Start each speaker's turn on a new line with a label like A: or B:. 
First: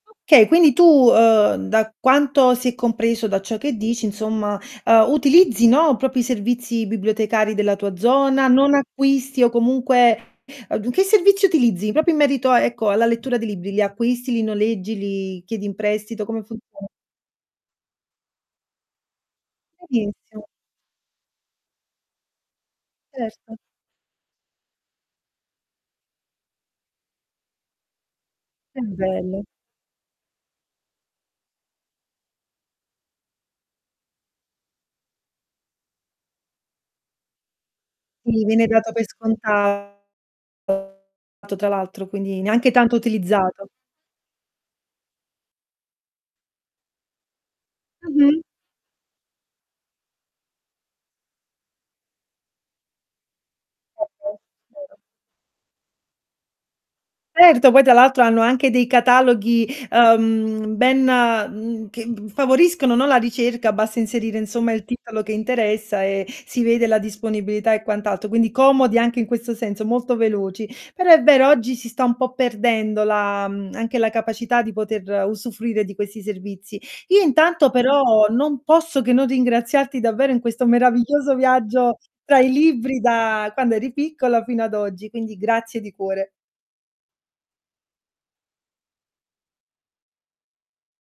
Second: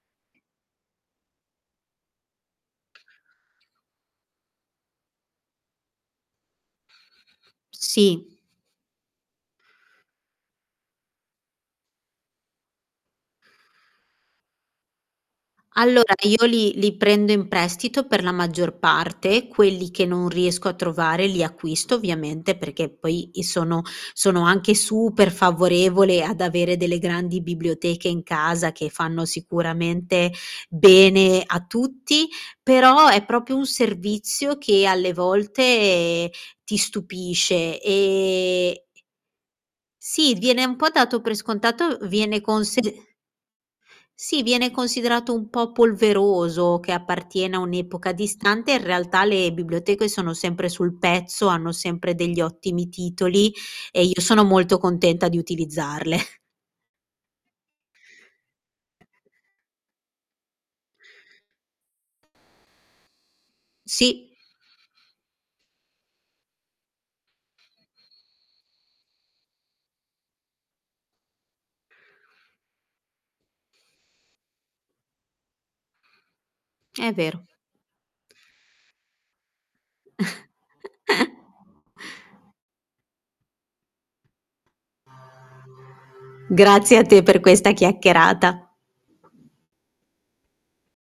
A: Okay, quindi tu, uhm, da quanto si è compreso da ciò che dici insomma, uhm, utilizzi, no, proprio i servizi bibliotecari della tua
B: Sì.
A: zona? Non acquisti o comunque du che servizi utilizzi? Proprio in merito a, ecco, alla lettura di libri: li acquisti, li noleggi, li chiedi in
B: Allora,
A: prestito? Come
B: io li
A: funziona?
B: li prendo in prestito per la maggior parte, quelli che non
A: Benissimo.
B: riesco a trovare li acquisto ovviamente, perché poi i
A: Certo.
B: sono sono anche super favorevole ad avere delle grandi biblioteche in casa
A: Che
B: che fanno
A: bello.
B: sicuramente bene a tutti, però è proprio un servizio che alle volte ti stupisce
A: Quindi viene
B: ehm, e
A: dato per scontato.
B: sì, viene un po' dato per
A: Tra
B: scontato,
A: l'altro, quindi
B: viene
A: neanche
B: consid
A: tanto utilizzato.
B: sì viene considerato un po' polveroso, che appartiene a un'epoca
A: Mh-mh.
B: distante, in realtà le biblioteche sono sempre sul pezzo, hanno sempre degli ottimi titoli e i sono
A: [unintelligible]
B: molto
A: vero.
B: contenta di utilizzarle.
A: Certo, poi tra l'altro hanno anche dei cataloghi, uhm, ben, mhmm, che g favoriscono, no, la ricerca, basta
B: Sì.
A: inserire insomma il titolo che interessa e si vede la disponibilità e quant'altro, quindi comodi anche in questo senso, molto veloci. Però è vero, oggi si sta un po' perdendo la, mhmm, anche la capacità di poter usufruire di questi servizi.
B: È
A: Io
B: vero.
A: intanto però, non posso che non ringraziarti davvero in questo meraviglioso viaggio tra i libri da quando eri piccola fino ad oggi, quindi grazie di cuore.
B: Grazie a te per questa chiacchierata.